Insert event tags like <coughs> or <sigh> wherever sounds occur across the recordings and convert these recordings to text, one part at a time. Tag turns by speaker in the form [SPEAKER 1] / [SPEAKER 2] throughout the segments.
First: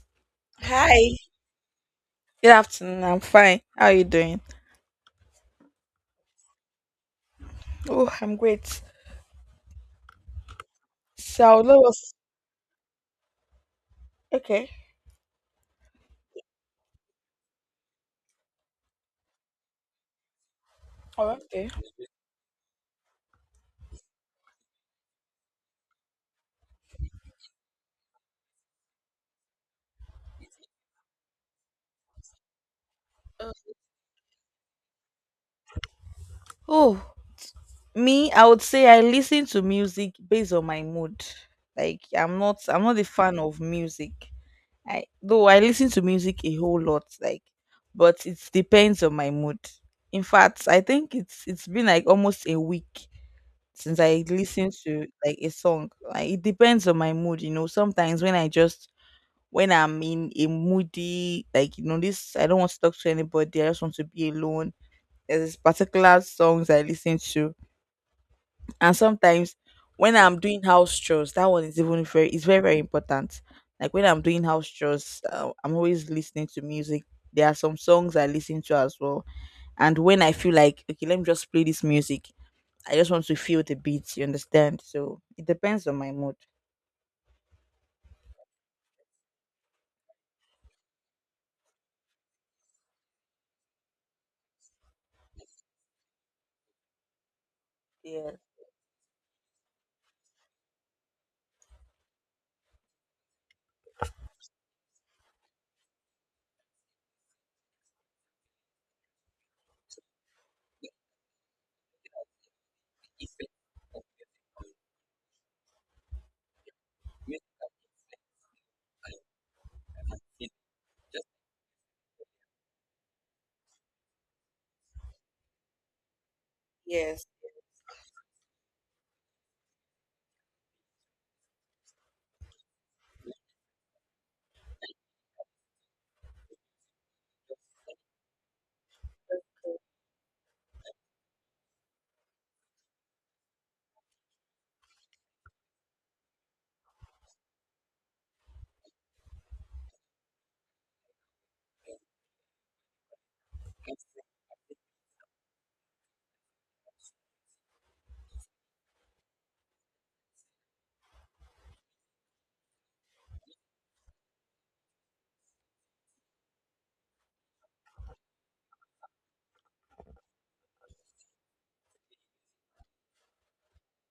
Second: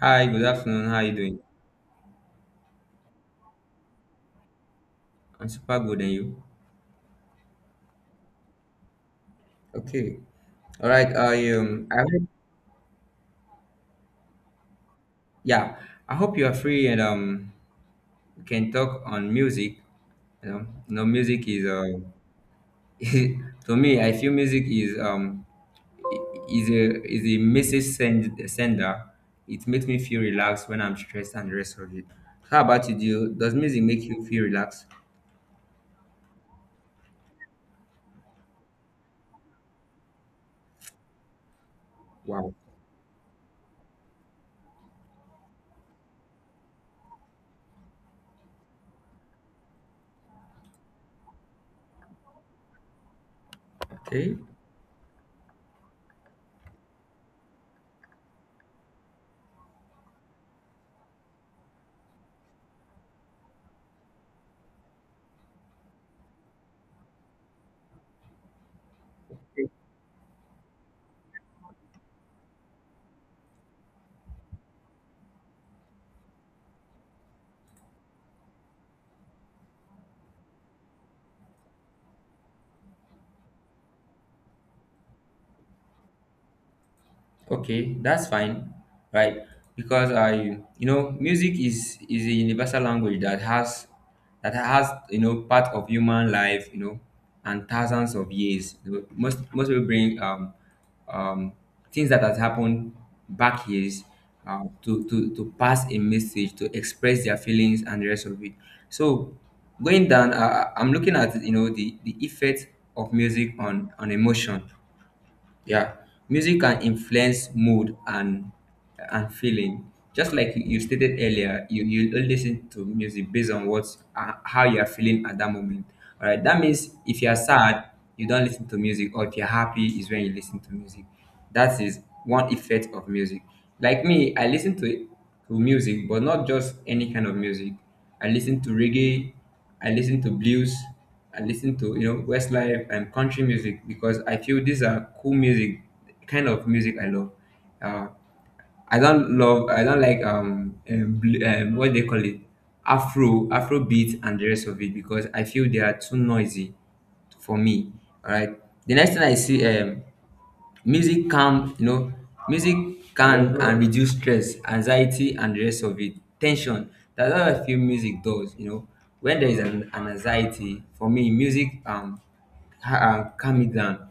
[SPEAKER 1] Hi, good afternoon. How are you
[SPEAKER 2] Hi.
[SPEAKER 1] doing?
[SPEAKER 2] Good afternoon. I'm fine. How are you doing?
[SPEAKER 1] I'm super good, and you?
[SPEAKER 2] Oh, I'm great.
[SPEAKER 1] Okay. All right. I
[SPEAKER 2] So let
[SPEAKER 1] um, I
[SPEAKER 2] us.
[SPEAKER 1] hope,
[SPEAKER 2] Okay.
[SPEAKER 1] yeah, I hope you are free and we can talk on music. You know,
[SPEAKER 2] Oh,
[SPEAKER 1] music is
[SPEAKER 2] okay.
[SPEAKER 1] um, <laughs> to me, I feel music is a message sender. It makes me feel relaxed when I'm stressed and the rest of it. How about you? Do you,
[SPEAKER 2] Uh,
[SPEAKER 1] does music make you feel relaxed?
[SPEAKER 2] Oh, me, I would say I listen to music based on my mood.
[SPEAKER 1] Wow.
[SPEAKER 2] I'm not a fan of music. I though I listen to music a whole lot. Like, but it depends on my mood. In fact, I think it's been like almost a week since I
[SPEAKER 1] Okay.
[SPEAKER 2] listened to like a song. Like it depends on my mood. You know, sometimes when I'm in a moody, like you know, this, I don't want to talk to anybody. I just want to be alone. There's this particular songs I listen to, and sometimes when I'm doing house chores, that one is even very it's very important. Like when I'm doing house chores, I'm always listening to music. There are some songs I listen to as well, and when I feel like okay, let me just play this music. I just want to feel the beat. You understand? So it depends on my mood.
[SPEAKER 1] Okay, that's fine, right? Because I, you know, music is a universal language that has you know part of human life, you know, and thousands of
[SPEAKER 2] Yes.
[SPEAKER 1] years. You know, most people bring um things that has happened back years to pass a message to express their feelings and the rest of it. So going down, I'm looking at you know the effect of music on emotion. Yeah, music can influence mood and feeling. Just like you stated earlier, you only listen to music based on what how you are feeling at that moment. All right, that means if
[SPEAKER 2] Yes.
[SPEAKER 1] you are sad, you don't listen to music, or if you're happy, is when you listen to music. That is one effect of music. Like me, I listen to music, but not just any kind of music. I listen to reggae, I listen to blues, I listen to you know Westlife and country music because I feel these are cool music, kind of music I love. Uh, I don't love I don't like what they call it Afro beat and the rest of it because I feel they are too noisy for me. All right. The next thing I see music calm you know music can and reduce stress, anxiety and the rest of it, tension. That's how I feel music does, you know, when there is an anxiety, for me music calm me down.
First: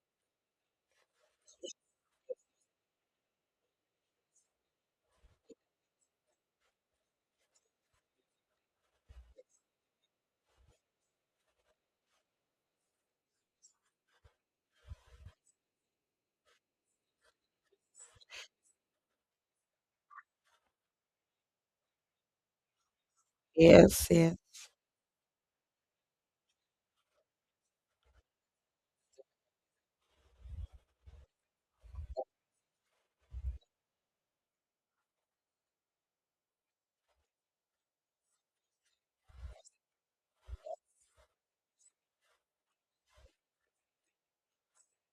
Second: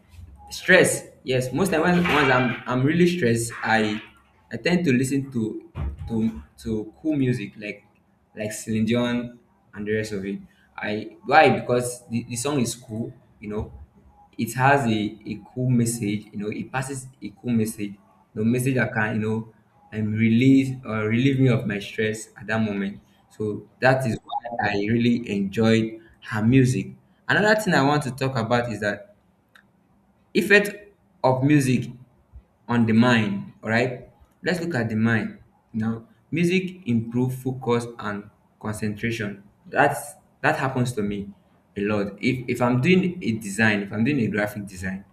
[SPEAKER 1] Stress, yes. Most time when once I'm really stressed, I tend to listen to cool music, like Celine Dion and the rest of it. I why? Because the song is cool, you know, it has a cool message, you know it passes a cool message, the message that can you know relieve or relieve me of my stress at that moment. So that
[SPEAKER 2] Yes.
[SPEAKER 1] is
[SPEAKER 2] Yes.
[SPEAKER 1] why I really enjoyed her music. Another thing I want to talk about is that effect of music on the mind. Alright, let's look at the mind now. Music improve focus and concentration. That's that happens to me a lot. If I'm doing a design, if I'm doing a graphic design,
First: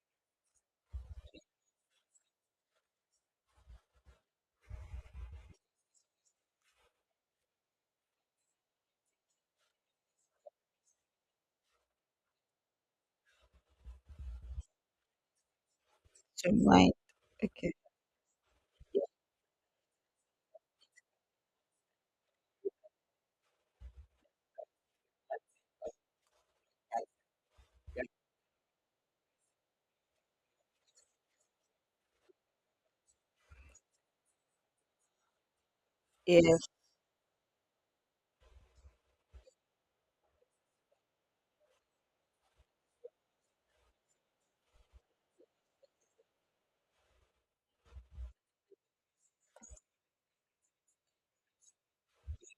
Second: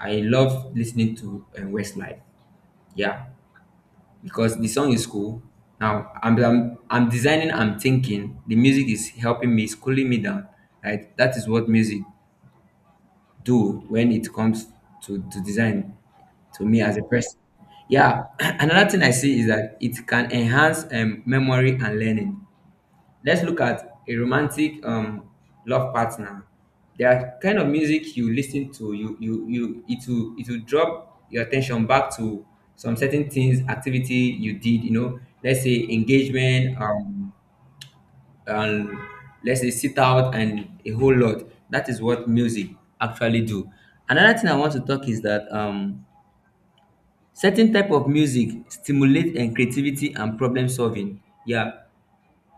[SPEAKER 1] I love listening to Westlife. Yeah, because the song is cool. Now I'm designing. I'm thinking. The music is helping me, it's cooling me down. Right. That is what music do when it comes to design,
[SPEAKER 2] To
[SPEAKER 1] to me
[SPEAKER 2] my
[SPEAKER 1] as a person.
[SPEAKER 2] okay.
[SPEAKER 1] Yeah, <clears throat> another thing I see is that it can enhance memory and learning. Let's look at a romantic love partner. There are kind of music you listen to, you it will drop your attention back to some certain things, activity you did, you know, let's say
[SPEAKER 2] Yes.
[SPEAKER 1] engagement, um, and let's say sit out and a whole lot. That is what music actually do. Another thing I want to talk is that certain type of music stimulate and creativity and problem solving. Yeah,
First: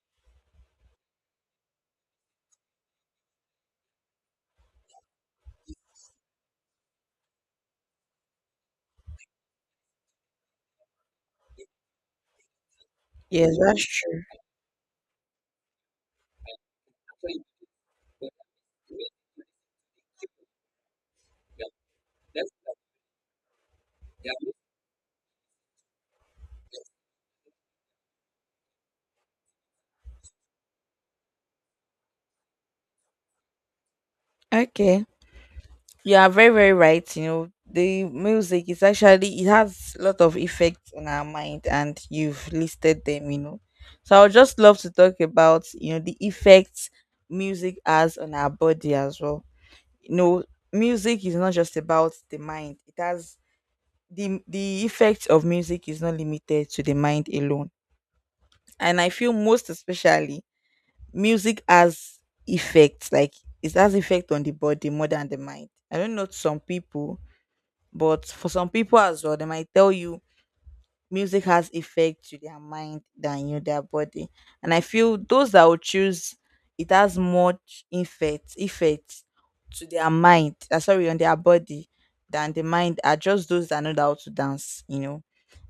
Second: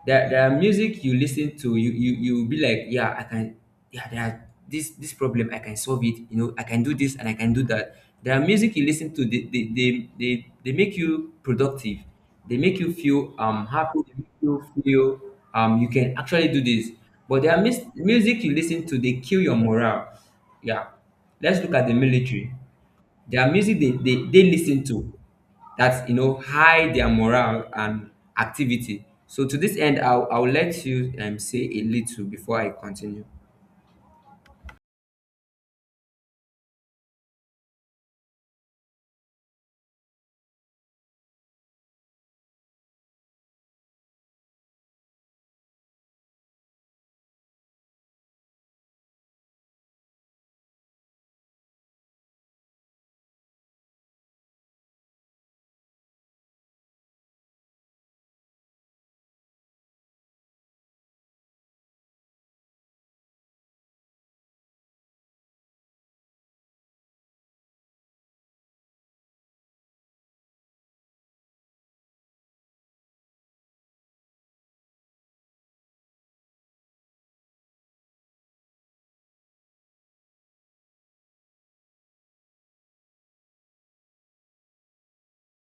[SPEAKER 1] there are music you listen to, you will be like yeah I can, yeah there are this problem I can solve it, you know I can do this and I can do that. There are music you listen to, they, they make you productive, they make you feel
[SPEAKER 2] Yes, that's
[SPEAKER 1] happy, they
[SPEAKER 2] true.
[SPEAKER 1] make you feel you can actually do this. But there are music you listen to, they kill your morale. Yeah, let's look at the military, their music they listen to that you know high their morale and activity. So to this end, I'll let you say a little before I continue.
[SPEAKER 2] Okay. You are very, very right. You know, the music is actually, it has a lot of effects on our mind and you've listed them, you know. So I would just love to talk about, you know, the effects music has on our body as well. You know, music is not just about the mind. It has the effect of music is not limited to the mind alone. And I feel most especially music has effects like it has effect on the body more than the mind. I don't know some people, but for some people as well, they might tell you music has effect to their mind than you their body. And I feel those that will choose it has much effect to their mind, sorry, on their body than the mind are just those that know how to dance, you know.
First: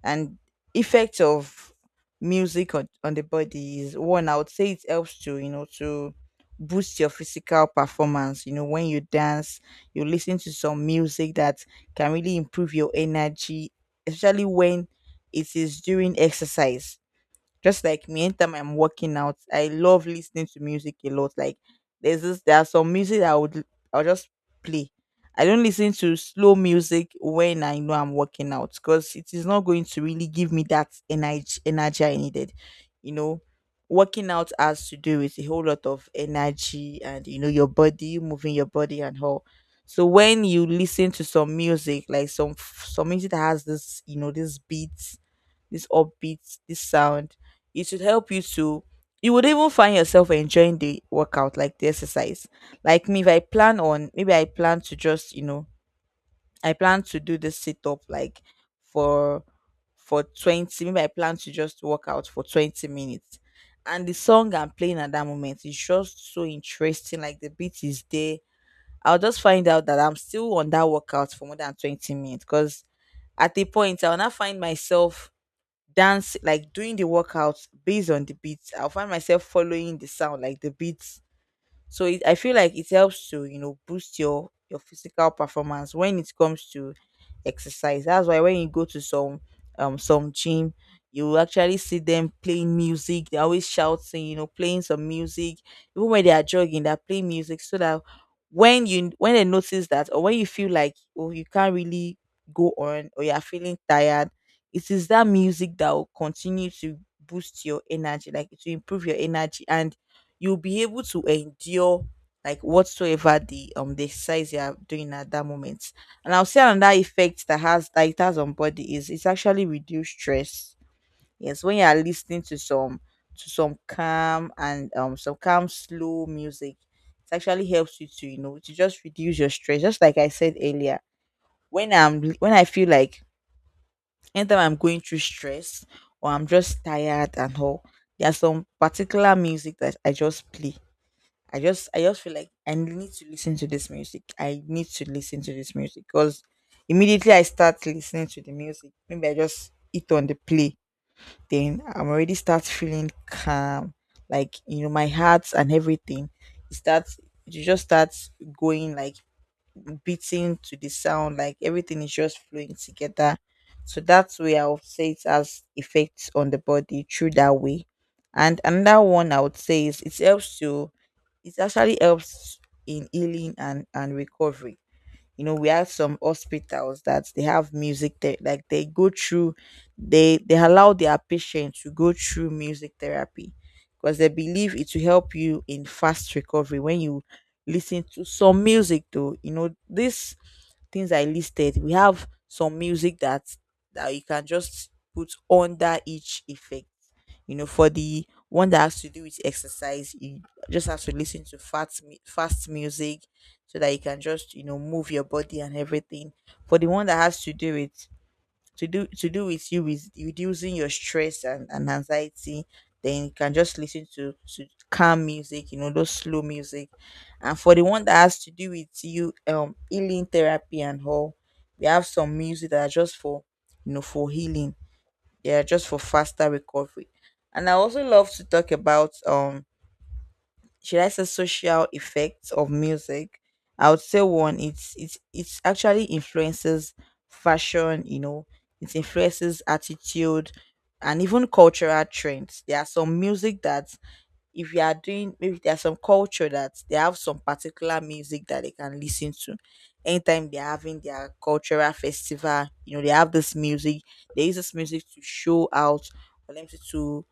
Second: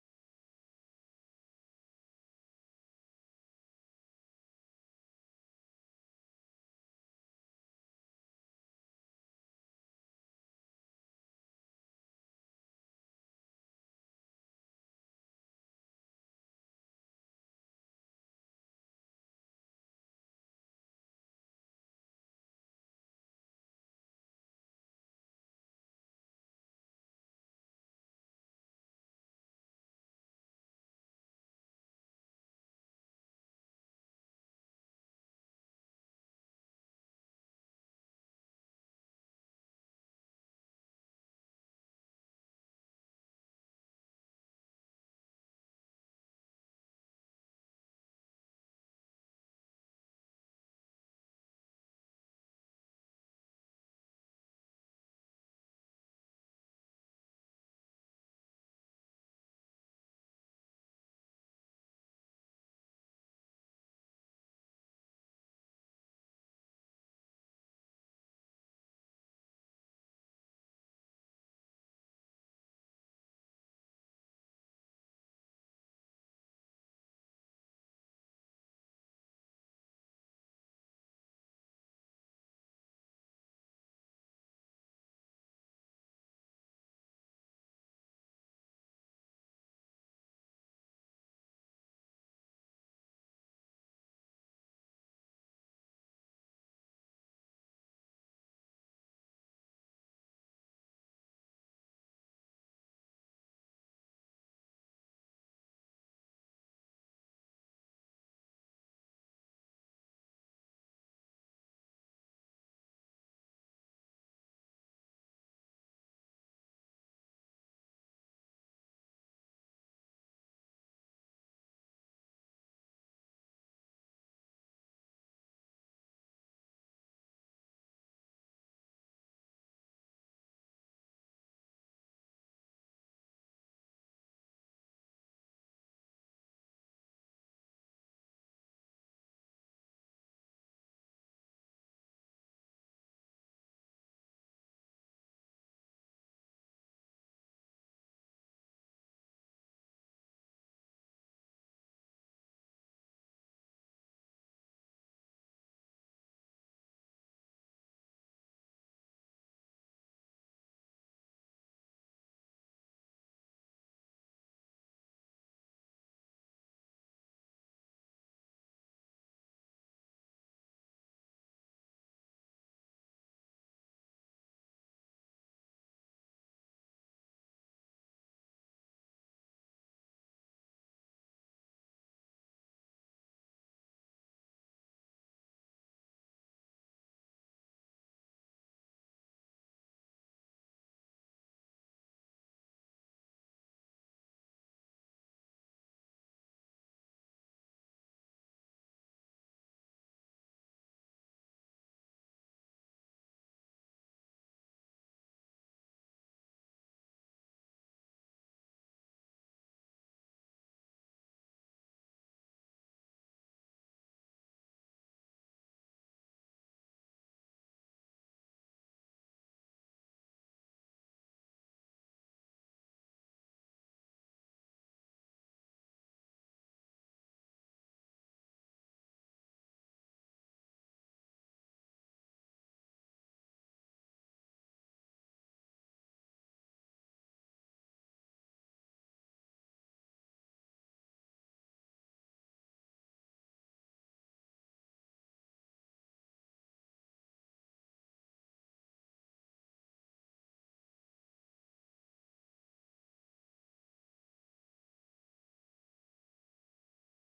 [SPEAKER 2] And effect of music on the body is one, I would say it helps to, you know, to boost your physical performance. You know, when you dance, you listen to some music that can really improve your energy, especially when it is during exercise. Just like me, anytime I'm working out, I love listening to music a lot. Like there's this, there are some music that I would I'll just play. I don't listen to slow music when I know I'm working out because it is not going to really give me that energy I needed. You know, working out has to do with a whole lot of energy, and you know your body, you moving your body and all. So when you listen to some music, like some music that has this, you know, this beat, this upbeat, this sound. It should help you to. You would even find yourself enjoying the workout, like the exercise. Like me, if I plan on, maybe I plan to just, you know, I plan to do this sit up like for for 20. Maybe I plan to just work out for 20 minutes, and the song I'm playing at that moment is just so interesting. Like the beat is there. I'll just find out that I'm still on that workout for more than 20 minutes, because at a point I'll not find myself dance like doing the workouts based on the beats. I'll find myself following the sound, like the beats. So it, I feel like it helps to, you know, boost your physical performance when it comes to exercise. That's why when you go to some gym, you will actually see them playing music. They're always shouting, you know, playing some music. Even when they are jogging, they're playing music, so that when you, when they notice that or when you feel like oh you can't really go on or you're feeling tired, it is that music that will continue to boost your energy, like it will improve your energy, and you'll be able to endure like whatsoever the exercise you are doing at that moment. And I'll say another effect that has, that it has on body is it's actually reduced stress. Yes, when you are listening to some calm and some calm slow music, it actually helps you to, you know, to just reduce your stress. Just like I said earlier, when I'm, when I feel like anytime I'm going through stress or I'm just tired and all, there's some particular music that I just play. I just, I just feel like I need to listen to this music. I need to listen to this music because immediately I start listening to the music, maybe I just hit on the play, then I'm already start feeling calm, like you know my heart and everything. It starts, it just starts going like beating to the sound, like everything is just flowing together. So that's where I would say it has effects on the body through that way. And another one I would say is it helps to, it actually helps in healing and recovery. You know, we have some hospitals that they have music there, like they go through, they allow their patients to go through music therapy, because they believe it will help you in fast recovery when you listen to some music. Though, you know, these things I listed, we have some music that you can just put under each effect. You know, for the one that has to do with exercise, you just have to listen to fast fast music, so that you can just, you know, move your body and everything. For the one that has to do with you with reducing your stress and anxiety, then you can just listen to calm music, you know, those slow music. And for the one that has to do with you healing therapy and all, we have some music that are just for, you know, for healing. Yeah, just for faster recovery. And I also love to talk about should I say social effects of music. I would say one, it's it's actually influences fashion, you know. It influences attitude and even cultural trends. There are some music that, if you are doing, maybe there's some culture that they have some particular music that they can listen to anytime they're having their cultural festival. You know, they have this music, they use this music to show out, for them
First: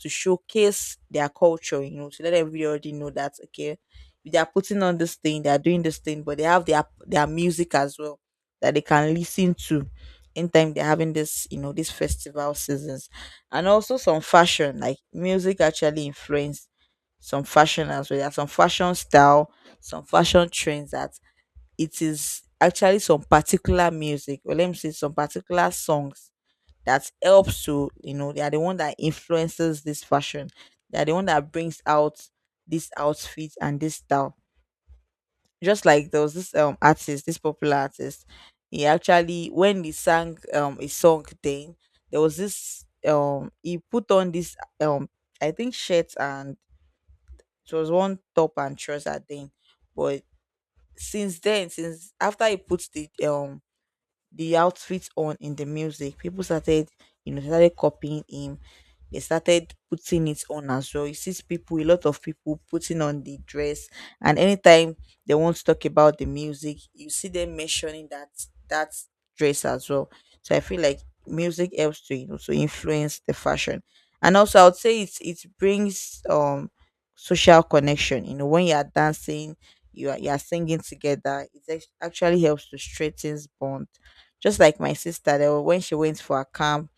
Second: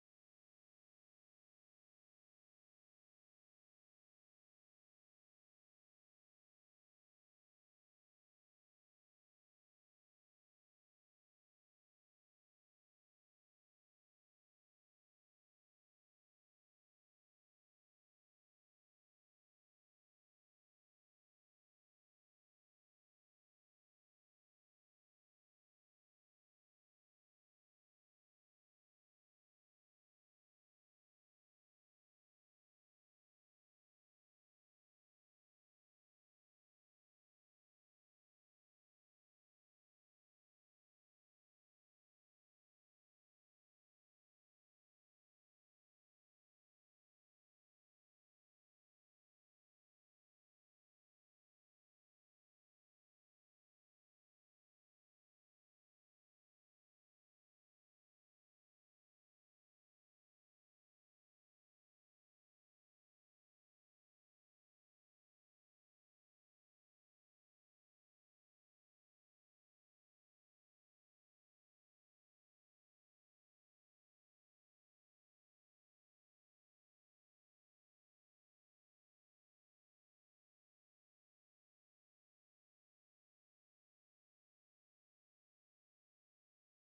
[SPEAKER 2] to showcase their culture. You know, to let everybody know that okay, they are putting on this thing, they are doing this thing, but they have their music as well that they can listen to anytime they're having this, you know, these festival seasons. And also some fashion, like music actually influenced some fashion as well. There are some fashion style, some fashion trends that it is actually some particular music, or let me say some particular songs, that helps to, you know, they are the one that influences this fashion, they are the one that brings out this outfit and this style. Just like there was this artist, this popular artist. He actually, when he sang a song thing, there was this he put on this um I think shirt, and it was one top and trouser thing. But since then, since after he put the outfit on in the music. People started, you know, started copying him. They started putting it on as well. You see people, a lot of people putting on the dress, and anytime they want to talk about the music, you see them mentioning that that dress as well. So I feel like music helps to, you know, to influence the fashion. And also I would say it it brings social connection. You know, when you are dancing, you are, you are singing together. It actually helps to strengthen bond. Just like my sister, there when she went for a camp,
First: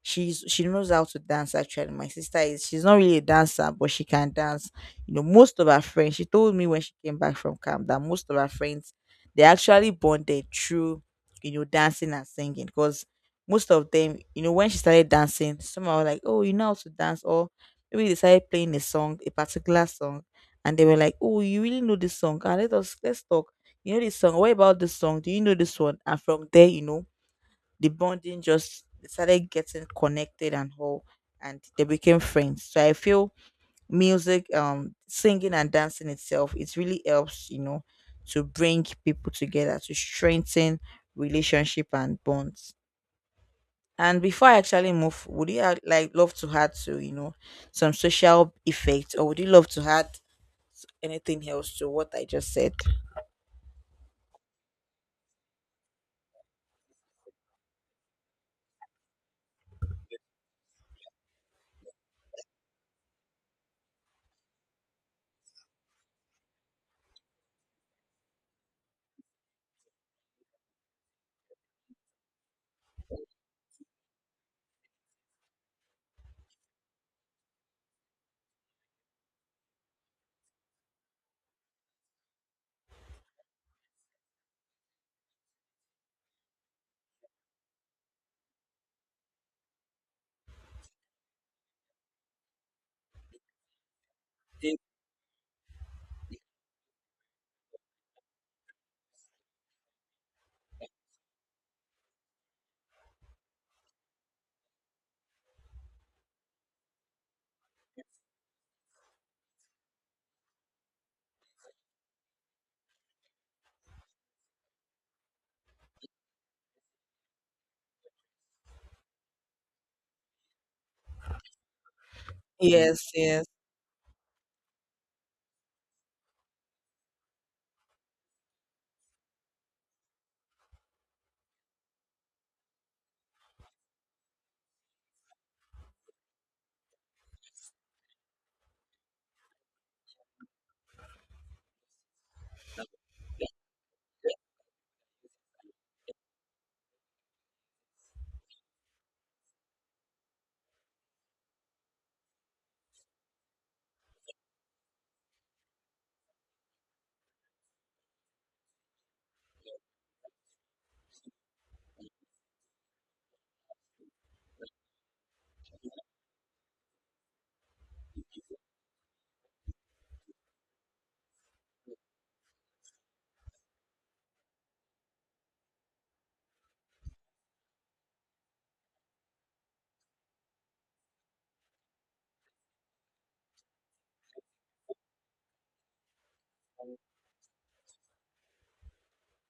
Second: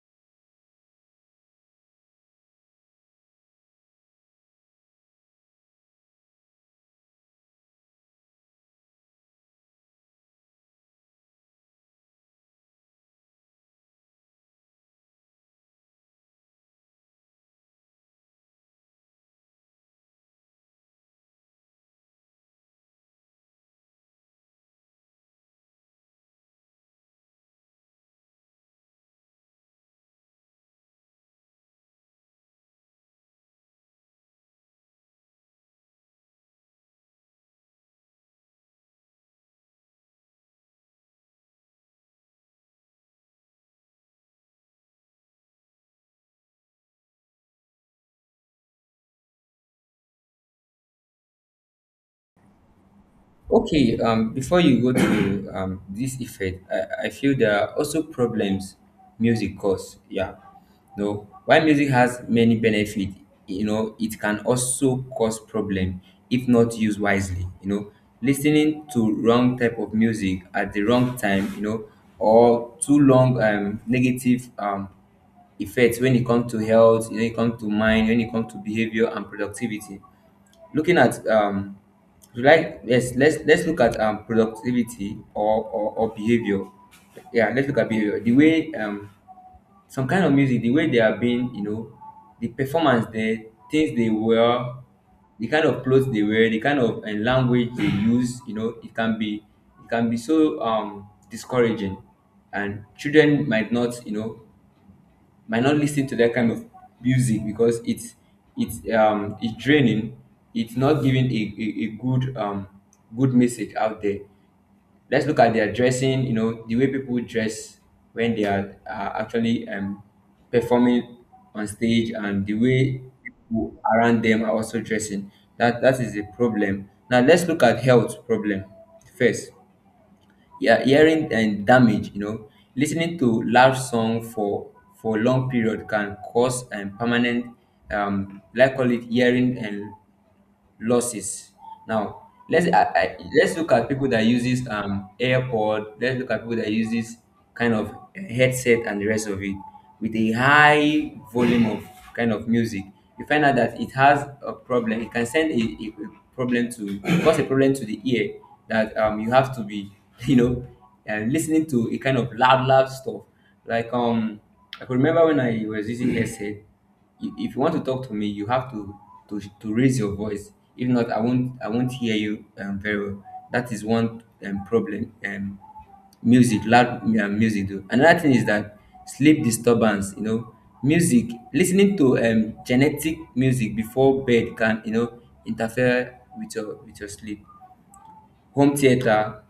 [SPEAKER 2] she knows how to dance actually. My sister is, she's not really a dancer, but she can dance. You know, most of her friends, she told me when she came back from camp that most of her friends they actually bonded through, you know, dancing and singing. Because most of them, you know, when she started dancing, some were like, oh, you know how to dance, or maybe they started playing a song, a particular song, and they were like, oh, you really know this song. Ah, let's talk. You know this song, what about this song, do you know this one? And from there, the bonding just they started getting connected and whole and they became friends. So I feel music, singing and dancing itself, it really helps, you know, to bring people together, to strengthen relationship and bonds. And before I actually move, would like love to add to, some social effects, or would you love to add anything else to what I just said?
[SPEAKER 1] Okay, before you go to this effect, I feel there are also problems music cause. Yeah, no. While music has many benefit, you know, it can also cause problem if not used wisely. You know, listening to wrong type of music at the wrong time, you know, or too long negative effects when it comes to health, you know, when it comes to mind, when it comes to behavior and productivity. Looking at like yes, let's look at productivity or behavior. Yeah, let's look at behavior. The way some kind of music, the way they are being, you know, the performance there, things they wear, the kind of clothes they wear, the kind of and language they use, you know, it can be so discouraging, and children might not, you know, might not listen to that kind of music because it's draining, it's not giving a good good message out there. Let's look at their dressing, you know the way people dress when they are actually performing on stage, and the
[SPEAKER 2] yes
[SPEAKER 1] way
[SPEAKER 2] yes
[SPEAKER 1] people around them are also dressing. That that is a problem. Now let's look at health problem first. Yeah, hearing and damage, you know, listening to loud song for long period can cause and permanent like call it hearing and losses. Now let's let's look at people that uses airpod, let's look at people that uses kind of headset and the rest of it with a high volume of kind of music. You find out that it has a problem, it can send a problem, to cause a problem to the ear, that you have to be <laughs> you know listening to a kind of loud stuff like um. I could remember when I was using headset, you, if you want to talk to me you have to to raise your voice, if not I won't hear you very well. That is one problem music loud um music do. Another thing is that sleep disturbance, you know music, listening to genetic music before bed can you know interfere with your sleep, home theater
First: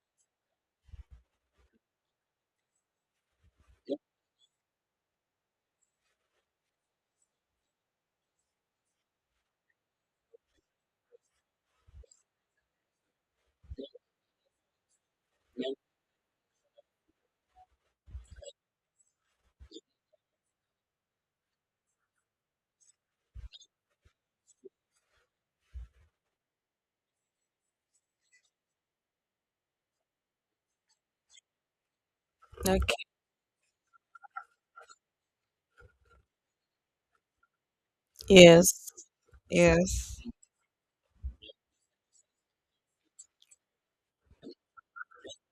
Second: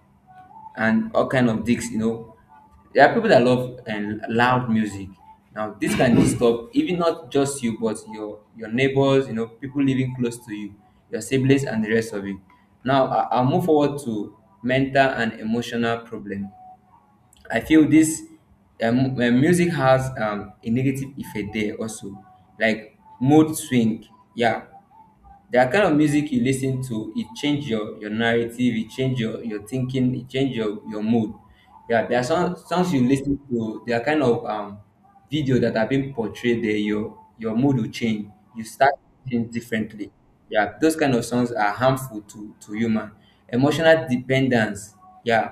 [SPEAKER 1] and all kind of gigs, you know there are people that love and loud music. Now this can disturb even not just you but your neighbors, you know people living close to you, your siblings and the rest of you. Now I'll move forward to mental and emotional problem. I feel this music has a negative effect there also, like mood swing. Yeah, the kind of music you listen to, it change your narrative, it change your thinking, it change your mood. Yeah, there are some songs
[SPEAKER 2] Okay.
[SPEAKER 1] you listen to, there are kind of video that are being portrayed there, your mood will change. You
[SPEAKER 2] yes
[SPEAKER 1] start thinking differently.
[SPEAKER 2] yes.
[SPEAKER 1] Yeah, those kind of songs are harmful to human. Emotional dependence. Yeah.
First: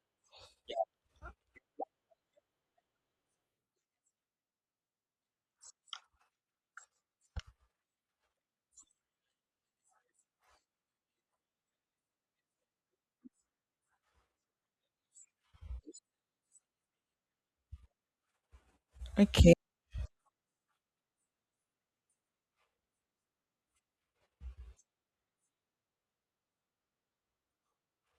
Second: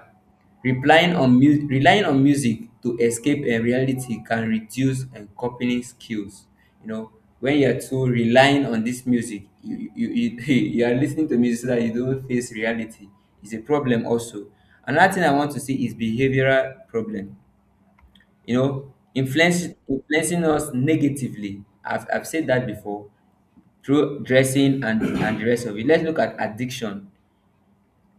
[SPEAKER 1] Relying on relying on music to escape reality can reduce coping skills. You know, when you're too relying on this music, <laughs> you are listening to music so that you don't face reality. It's a problem also. Another thing I want to see is behavioral problem. You know,
[SPEAKER 2] Okay.
[SPEAKER 1] influencing us negatively. I've said that before through dressing and the rest of it. Let's look at addiction.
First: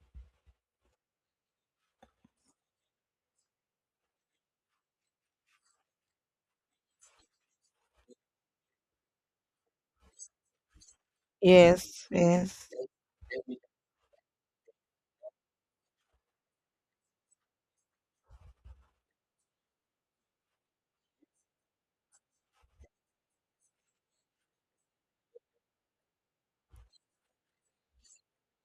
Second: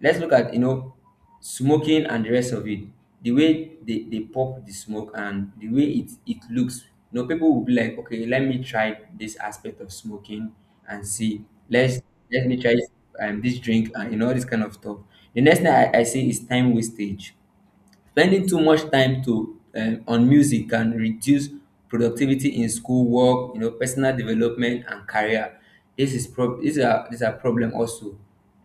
[SPEAKER 1] Let's look at you know smoking and the rest of it. The way they pop the smoke and the way it looks. You know, people will be like, okay, let me try this aspect of smoking and see. Let's
[SPEAKER 2] yes
[SPEAKER 1] Let me
[SPEAKER 2] yes
[SPEAKER 1] try this drink and you know this kind of stuff. The next thing I see is time wastage, spending too much time to on music can reduce productivity in school work, you know personal development and career. This is prob these are problem also.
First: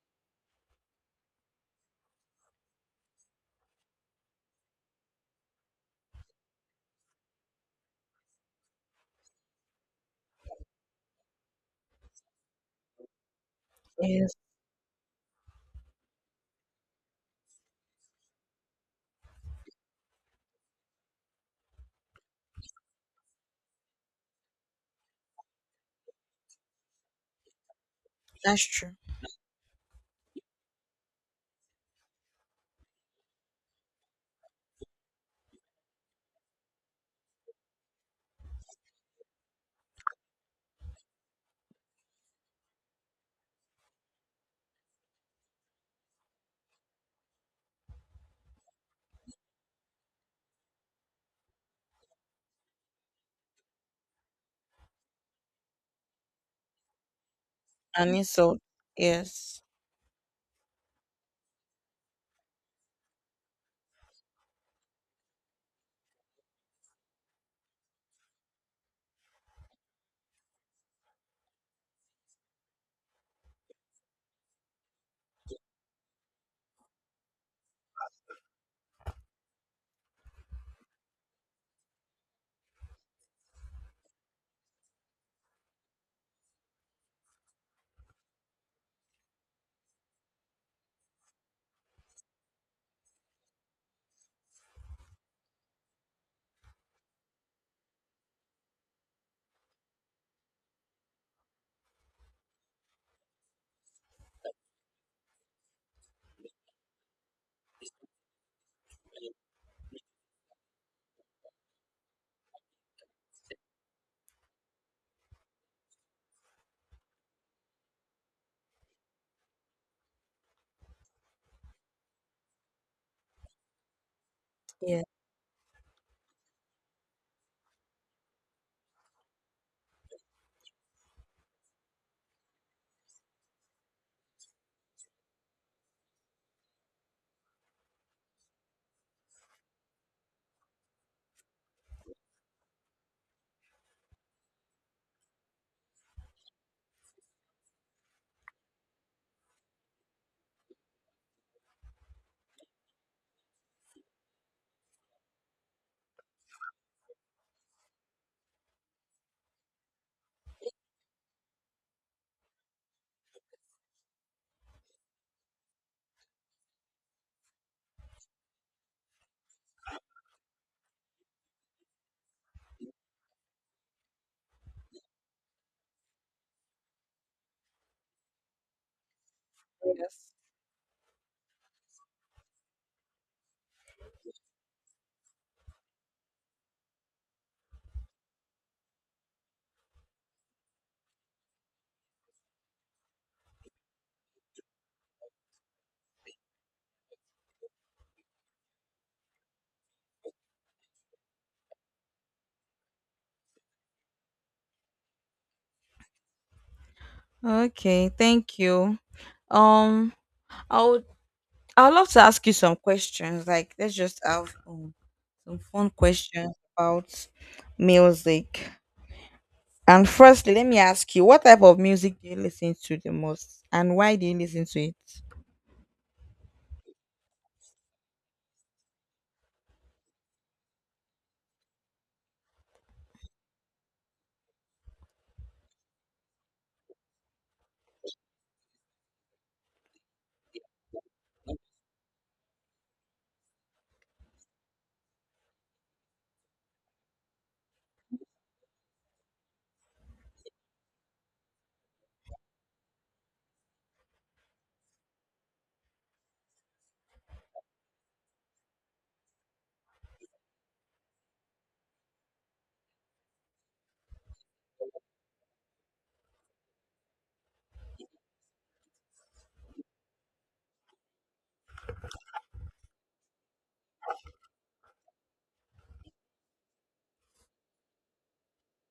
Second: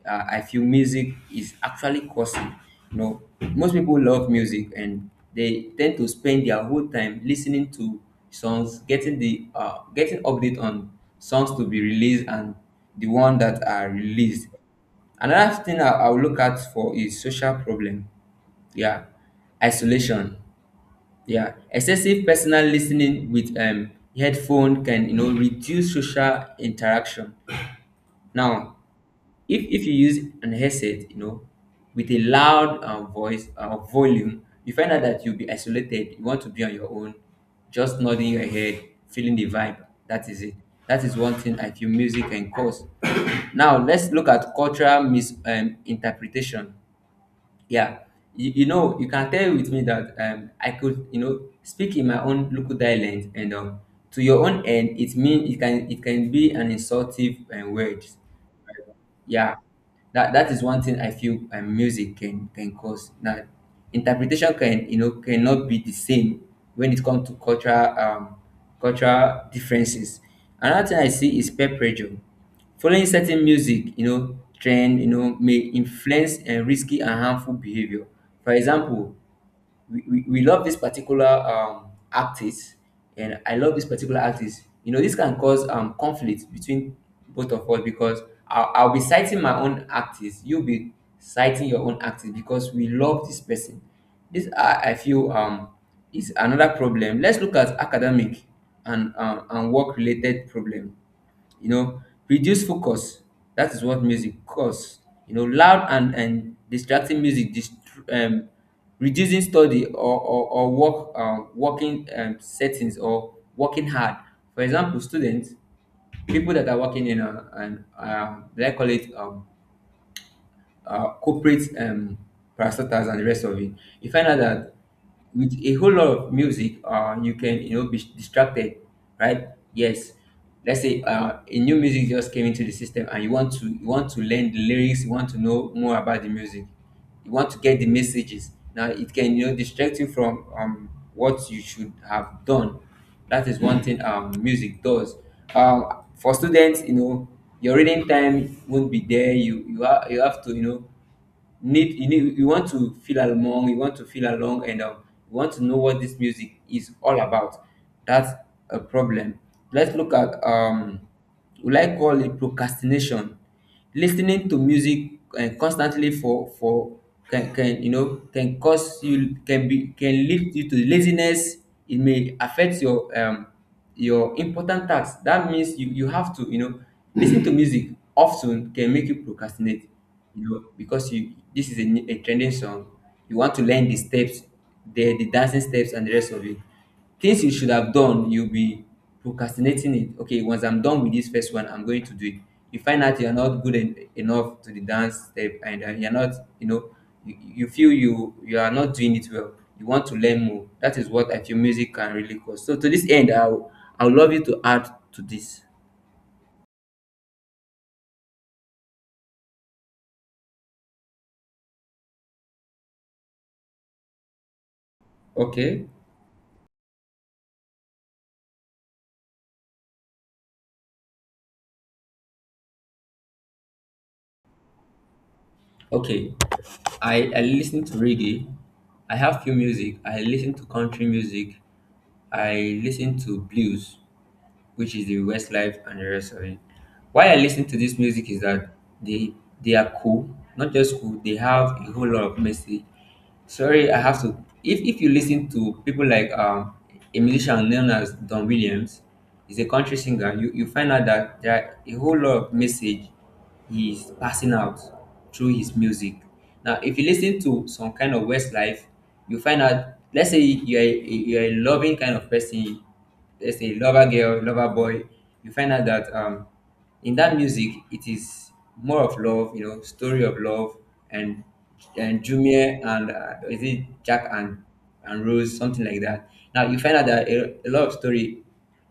[SPEAKER 1] Uh, I feel music is actually causing you know most people love music and they tend to spend their whole time listening to songs, getting the getting update on songs to be released and the one that are
[SPEAKER 2] Yes,
[SPEAKER 1] released. Another thing I'll look at for is social problem. Yeah. Isolation. Yeah. Excessive personal listening with headphone can you know reduce social interaction.
[SPEAKER 2] that's
[SPEAKER 1] Now,
[SPEAKER 2] true.
[SPEAKER 1] if you use an headset, you know, with a loud voice volume, you find out that you'll be isolated. You want to be on your own, just nodding your head, feeling the vibe. That is it. That is one thing I feel music can cause. <coughs> Now let's look at cultural misinterpretation. Interpretation. Yeah, you know, you can tell with me that I could, you know, speak in my own local dialect, and to your own end, it mean it can be an insultive word.
[SPEAKER 2] An insult.
[SPEAKER 1] Yeah,
[SPEAKER 2] Yes.
[SPEAKER 1] that is one thing I feel music can cause. Now interpretation can, you know, cannot be the same when it comes to cultural cultural differences. Another thing I see is peer pressure. Following certain music, you know, trend, you know, may influence and risky and harmful behavior. For example, we love this particular artist, and I love this particular artist. You know, this can cause conflict between both of us because I'll be citing my own artist, you'll be citing your own artist because we love this person. This I feel is another problem. Let's look at academic and work related problem, you know, reduce focus. That is what music cause, you know, loud and distracting music um, reducing study or work working settings or working hard. For example, students, people that are working in an they call it corporate parastatals and the rest of it, you find out that
[SPEAKER 2] Yes.
[SPEAKER 1] with a whole lot of music, you can, you know, be distracted, right? Yes. Let's say a new music just came into the system, and you want to learn the lyrics, you want to know more about the music, you want to get the messages. Now it can, you know, distract you from what you should have done. That is one thing music does. um for students, you know, your reading time won't be there. You have to, you know, need you want to feel along, you want to feel along, and you want to know what this music is all about. That's a problem. Let's look at we like call it procrastination. Listening to music and constantly for can, you know, can cause you can be can lead you to laziness. It may affect your important tasks. That means you, you have to, you know, listen to music often can make you procrastinate.
[SPEAKER 2] Yes.
[SPEAKER 1] You know, because you this is a trending song, you want to learn the steps, the dancing steps and the rest of it. Things you should have done, you'll be procrastinating it. Okay, once I'm done with this first one, I'm going to do it. You find out you're not enough to the dance step, and you're not, you know, you feel you are not doing it well, you want to learn more. That is what I feel music can really cause. So to this end, I'll love you to add to this.
[SPEAKER 2] Okay, thank you. Um, I would I would love to ask you some questions. Like, let's just have some
[SPEAKER 1] Okay,
[SPEAKER 2] fun questions about music. And firstly, let me ask you, what type of music do you listen to the most, and why do you listen to it?
[SPEAKER 1] okay. I listen to reggae. I have few music. I listen to country music. I listen to blues, which is the Westlife and the rest of it. Why I listen to this music is that they they are cool, not just cool. They have a whole lot of message. Sorry, I have to. If you listen to people like a musician known as Don Williams, he's a country singer. You find out that there are a whole lot of message he is passing out through his music. Now, if you listen to some kind of Westlife, you find out. Let's say you are you are a loving kind of person, let's say lover girl, lover boy, you find out that in that music it is more of love, you know, story of love, and and Jumia and is it Jack and Rose, something like that. Now you find out that a lot of story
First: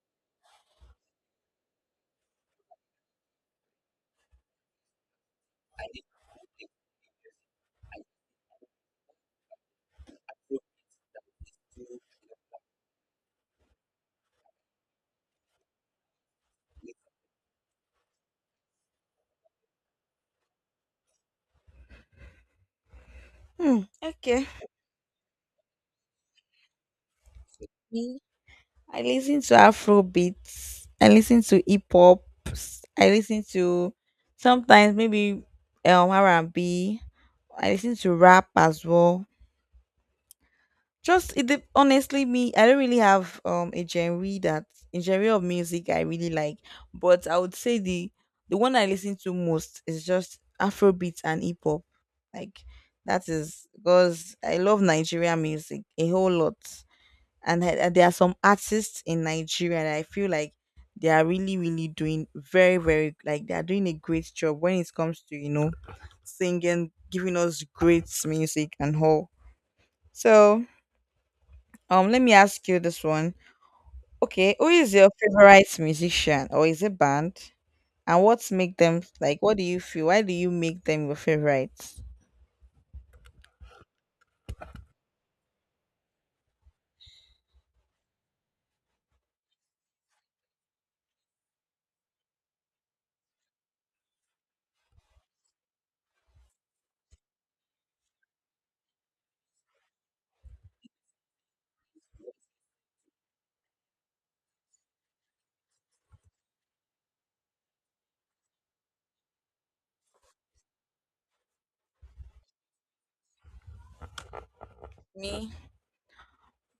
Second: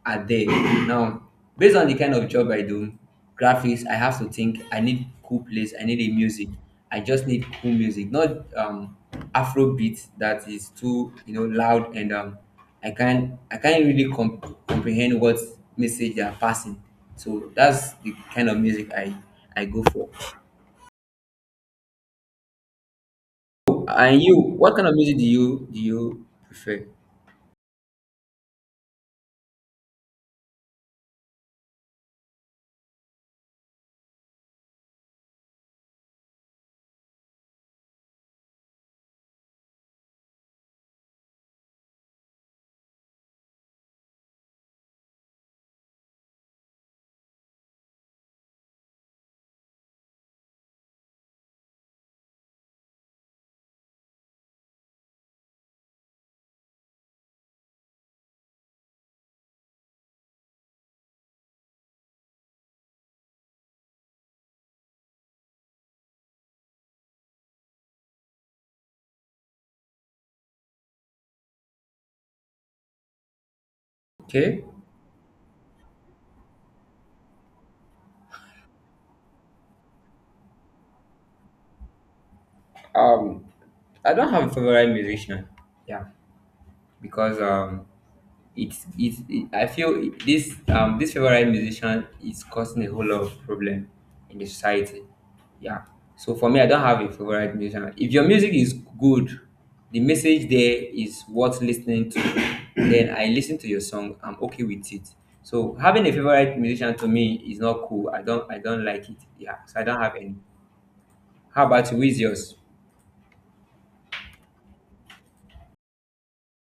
[SPEAKER 1] are there. Now, based on the kind of job I do, graphics, I have to think. I need cool place, I need a music. I just need cool music, not Afro beat that is too, you know, loud and I can't really comprehend what message they are passing. So that's the kind of music I go for.
[SPEAKER 2] Hmm.
[SPEAKER 1] And you,
[SPEAKER 2] Okay.
[SPEAKER 1] what kind of music do you prefer?
[SPEAKER 2] I listen to Afro beats. I listen to hip hop. I listen to sometimes maybe R and B. I listen to rap as well. Just honestly me, I don't really have a genre that a genre of music I really like, but I would say the one I listen to most is just Afro beats and hip hop. Like that is because I love Nigerian music a whole lot, and there are some artists in Nigeria that I feel like they are really doing very like they are doing a great job when it comes to, you know, singing, giving us great music and all. So let me ask you this one. Okay,
[SPEAKER 1] Okay.
[SPEAKER 2] who is your favorite musician or is it band? And what make them like? What do you feel? Why do you make them your favorite?
[SPEAKER 1] Um I don't have a favorite musician. Yeah. Because it, I feel this this favorite musician is causing a whole lot of problem in the society. Yeah. So for me, I don't have a favorite musician. If your music is good, the message there is worth listening to. <coughs> Then I listen to your song. I'm okay with it. So having a favorite musician to me is not cool. I don't like it. Yeah. So I don't have any. How about you? Who is yours?
[SPEAKER 2] Me,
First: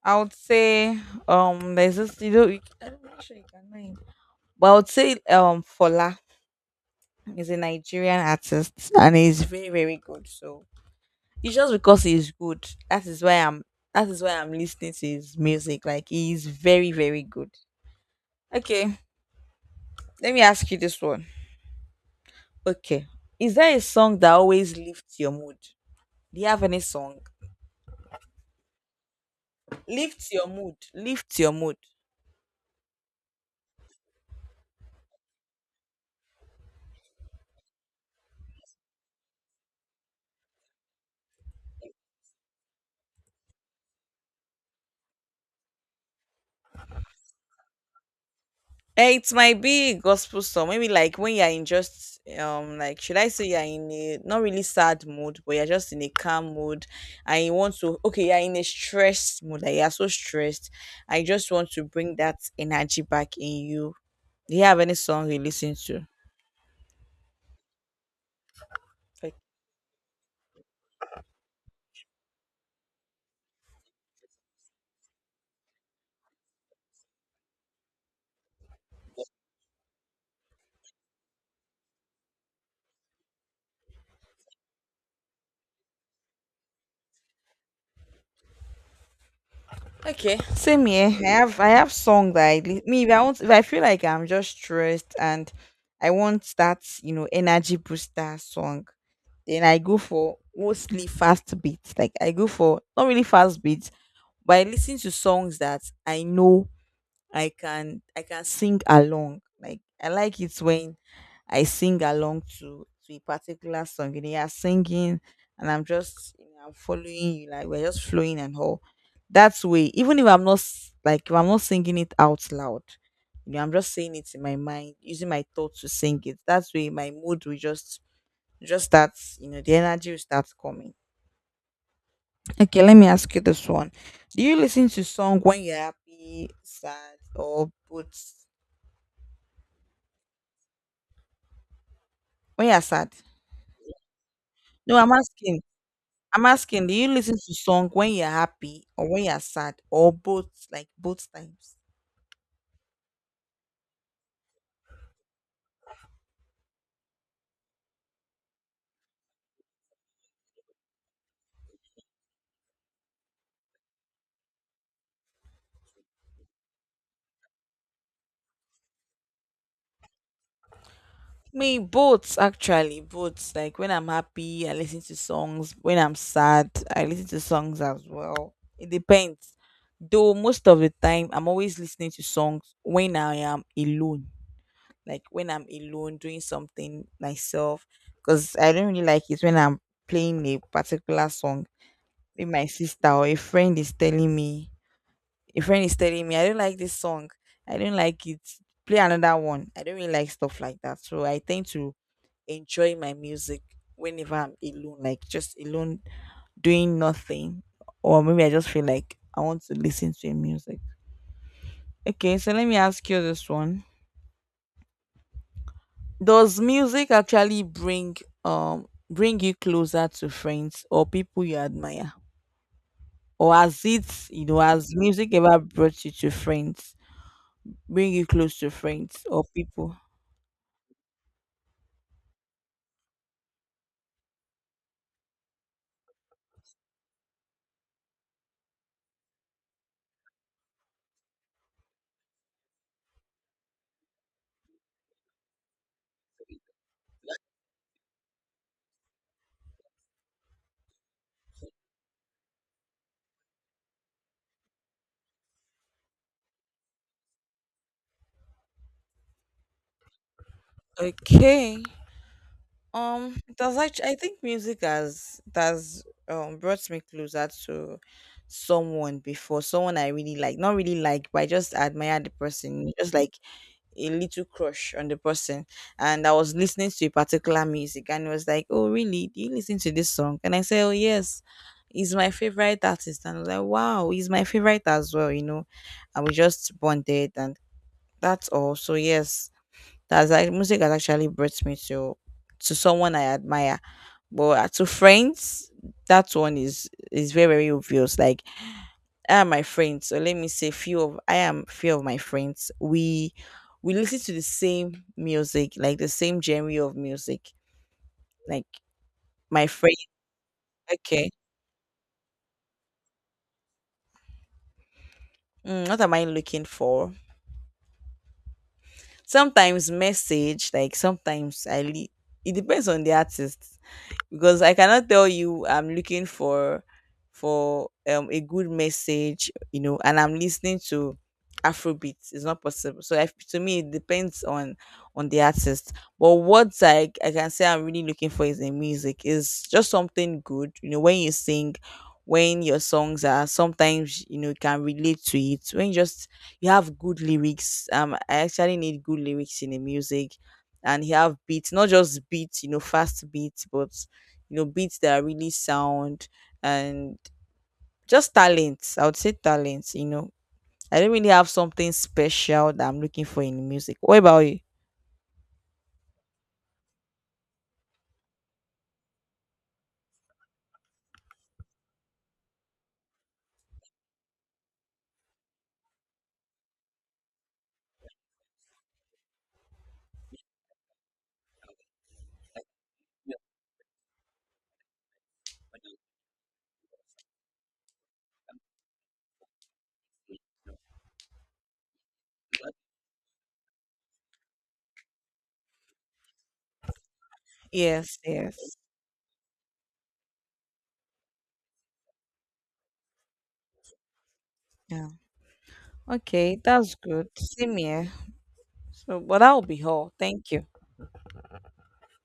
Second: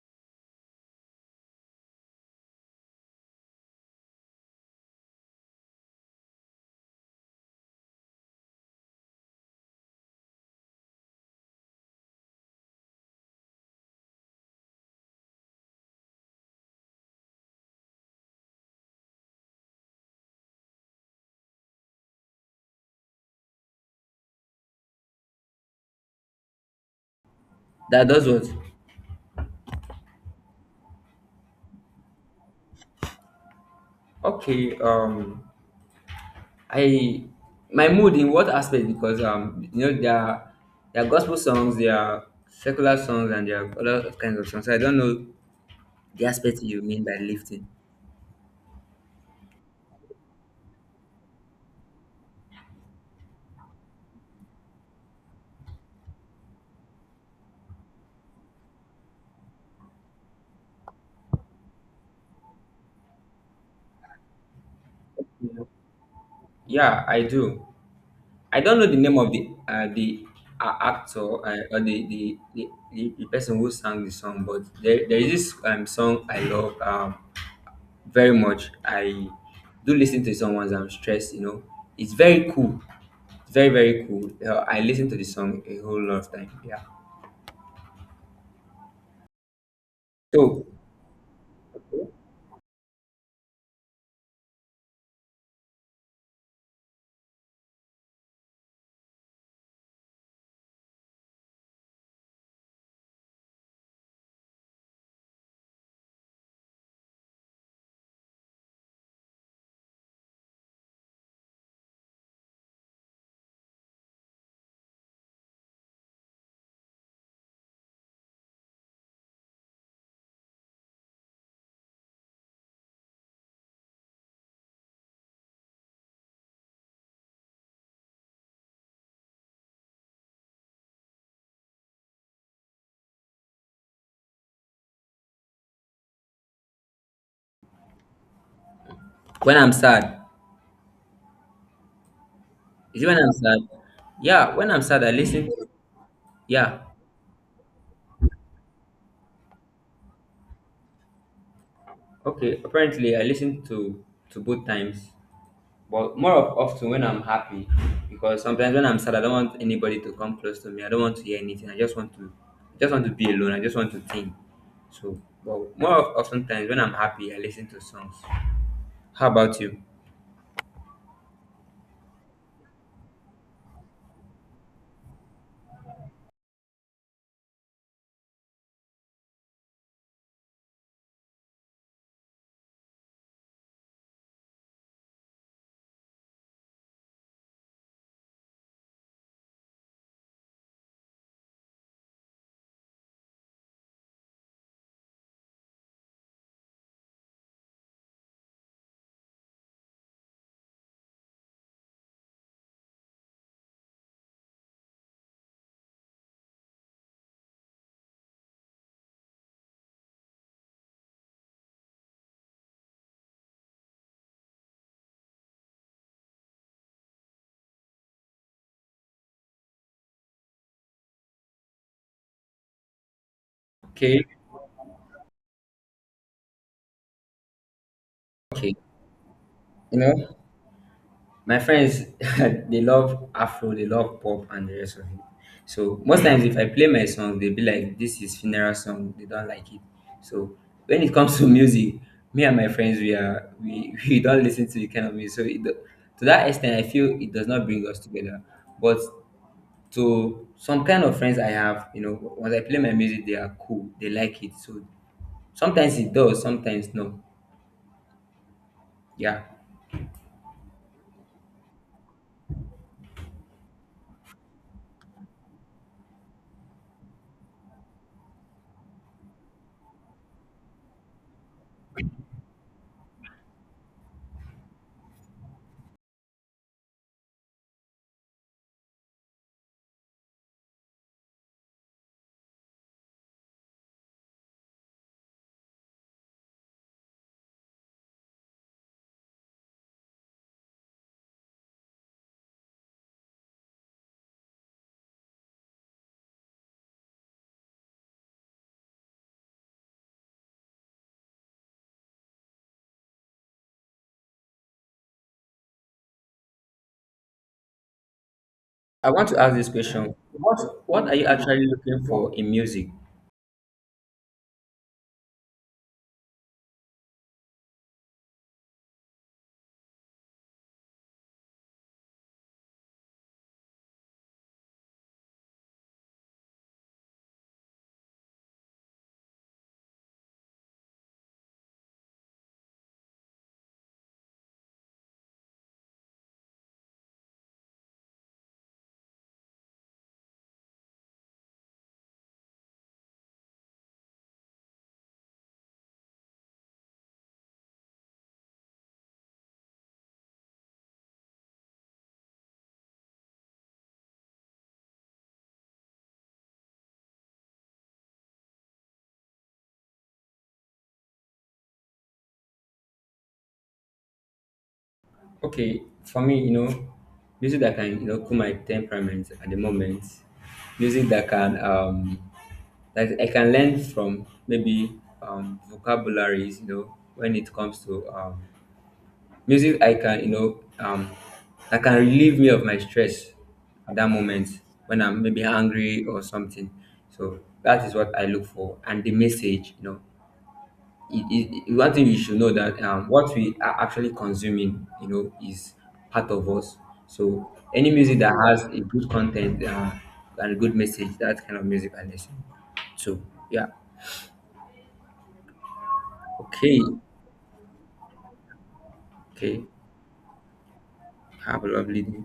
[SPEAKER 2] I would say there's this, you know, I don't know, I'm sure you can name, but I would say Fola. He's a Nigerian artist and he's very, very good. So it's just because he's good. That is why I'm that is why I'm listening to his music. Like he's very, very good. Okay, let me ask you this one. Okay. Is there a song that always lifts your mood? Do you have any song?
[SPEAKER 1] That does what?
[SPEAKER 2] Lift your mood. Lift your mood.
[SPEAKER 1] Okay. I my mood in what aspect? Because you know, there are gospel songs, there are secular songs, and there are other kinds of songs. So I don't know the aspect you mean by lifting.
[SPEAKER 2] Eh, it might be a gospel song. Maybe like when you're in just like should I say you're in a not really sad mood, but you're just in a calm mood and you want to okay, you're in a stressed mood, like you're so stressed. I just want to bring that energy back in you. Do you have any song you listen to?
[SPEAKER 1] Yeah, I do. I don't know the name of
[SPEAKER 2] Like,
[SPEAKER 1] the actor or the person who sang the song, but there is this song I love very much. I do listen to song once I'm stressed. You know, it's very cool. It's very very cool. I listen to the song a whole lot of time. Yeah.
[SPEAKER 2] okay,
[SPEAKER 1] So
[SPEAKER 2] same here. I have song that me, if I want, if I feel like I'm just stressed and I want that, you know, energy booster song, then I go for mostly fast beats. Like I go for not really fast beats, but I listen to songs that I know I can sing along. Like I like it when I sing along to a particular song. And they are singing, and I'm just, you know, I'm following you. Like we're just flowing and all. That's way. Even if I'm not s- like if I'm not singing it out loud, you know, I'm just saying it in my mind, using my thoughts to sing it. That's way my mood will just that, you know, the energy will start coming. Okay, let me ask you this one. Do you listen to song when you're happy, sad, or both?
[SPEAKER 1] when I'm sad,
[SPEAKER 2] When you're
[SPEAKER 1] is it
[SPEAKER 2] sad?
[SPEAKER 1] when I'm sad? Yeah, when I'm
[SPEAKER 2] No,
[SPEAKER 1] sad, I
[SPEAKER 2] I'm
[SPEAKER 1] listen.
[SPEAKER 2] asking.
[SPEAKER 1] To, yeah,
[SPEAKER 2] Do you listen to song when you're happy or when you're sad or both? Like both times?
[SPEAKER 1] okay. Apparently, I listen to both times, but more of often when I'm happy, because sometimes when I'm sad, I don't want anybody to come close to me. I don't want to hear anything. I just want to be alone. I just want to think. So, but more of often times when I'm happy, I listen to songs. How about you?
[SPEAKER 2] Me, both actually, both. Like when I'm happy, I listen to songs. When I'm sad, I listen to songs as well. It depends. Though most of the time, I'm always listening to songs when I am alone. Like when I'm alone doing something myself, because I don't really like it when I'm playing a particular song. Maybe my sister or a friend is telling me, I don't like this song. I don't like it. Play another one. I don't really like stuff like that. So I tend to enjoy my music whenever I'm alone, like just alone doing nothing. Or maybe I just feel like I want to listen to music. Okay, so let me ask you this one. Does music actually bring you closer to friends or people you admire? Or has it,
[SPEAKER 1] Okay,
[SPEAKER 2] you know, has music ever brought you to friends? Bring you close to
[SPEAKER 1] okay.
[SPEAKER 2] friends or people?
[SPEAKER 1] You know. My friends, <laughs> they love Afro, they love pop, and the rest of it. So most times, if I play my song, they be like, "This is funeral song." They don't like it. So when it comes to <laughs> music, me and my friends, we are <laughs> we don't listen to the kind of music. So to that extent, I feel it does not bring us together. But to some kind of friends I have, you know, once I play my music, they are cool. They like it. So sometimes it does, sometimes no. Yeah.
[SPEAKER 2] Okay. Does actually I think music has does brought me closer to someone before, someone I really like. Not really like, but I just admire the person. Just like a little crush on the person, and I was listening to a particular music and he was like, Oh really? Do you listen to this song? And I said, Oh yes, he's my favorite artist, and I was like, Wow, he's my favorite as well, you know. And we just bonded, and that's all. So yes, that's like music has actually brought me to someone I admire. But to friends, that one is very, very obvious. Like I and my friends, so let me say few of I am few of my friends, we listen to the same music, like the same genre of music. Like
[SPEAKER 1] I want to ask
[SPEAKER 2] my
[SPEAKER 1] this
[SPEAKER 2] friend,
[SPEAKER 1] question. What are you
[SPEAKER 2] okay.
[SPEAKER 1] actually looking for in music?
[SPEAKER 2] Mm, what am I looking for? Sometimes message, like sometimes it depends on the artist, because I cannot tell you I'm looking for a good message, you know, and I'm listening to Afrobeats. It's not possible. So I, to me, it depends on the artist. But what I can say I'm really looking for is in music is just something good. You know, when you sing, when your songs are sometimes, you know, you can relate to it. When you just you have good lyrics. I actually need good lyrics in the music, and you have beats, not just beats, you know, fast beats, but you know beats that are really sound, and just talents, I would say talents, you know, I don't really have something special that I'm looking for in music. What about you?
[SPEAKER 1] Okay, for me, you know, music that can, you know, cool my temperament at the moment. Music that can that I can learn from maybe vocabularies, you know, when it comes to music I can, you know, that can relieve me of my stress at that moment when I'm maybe angry or something. So that is what I look for and the message, you know one thing you should know that what we are actually consuming, you know, is part of us. So any music
[SPEAKER 2] yes
[SPEAKER 1] that
[SPEAKER 2] yes
[SPEAKER 1] has a good content and a good message, that kind of music I listen to. Yeah.
[SPEAKER 2] Yeah, okay,
[SPEAKER 1] Okay.
[SPEAKER 2] that's good, same here. So but that will
[SPEAKER 1] Okay.
[SPEAKER 2] be all, thank you.
[SPEAKER 1] Have a lovely day.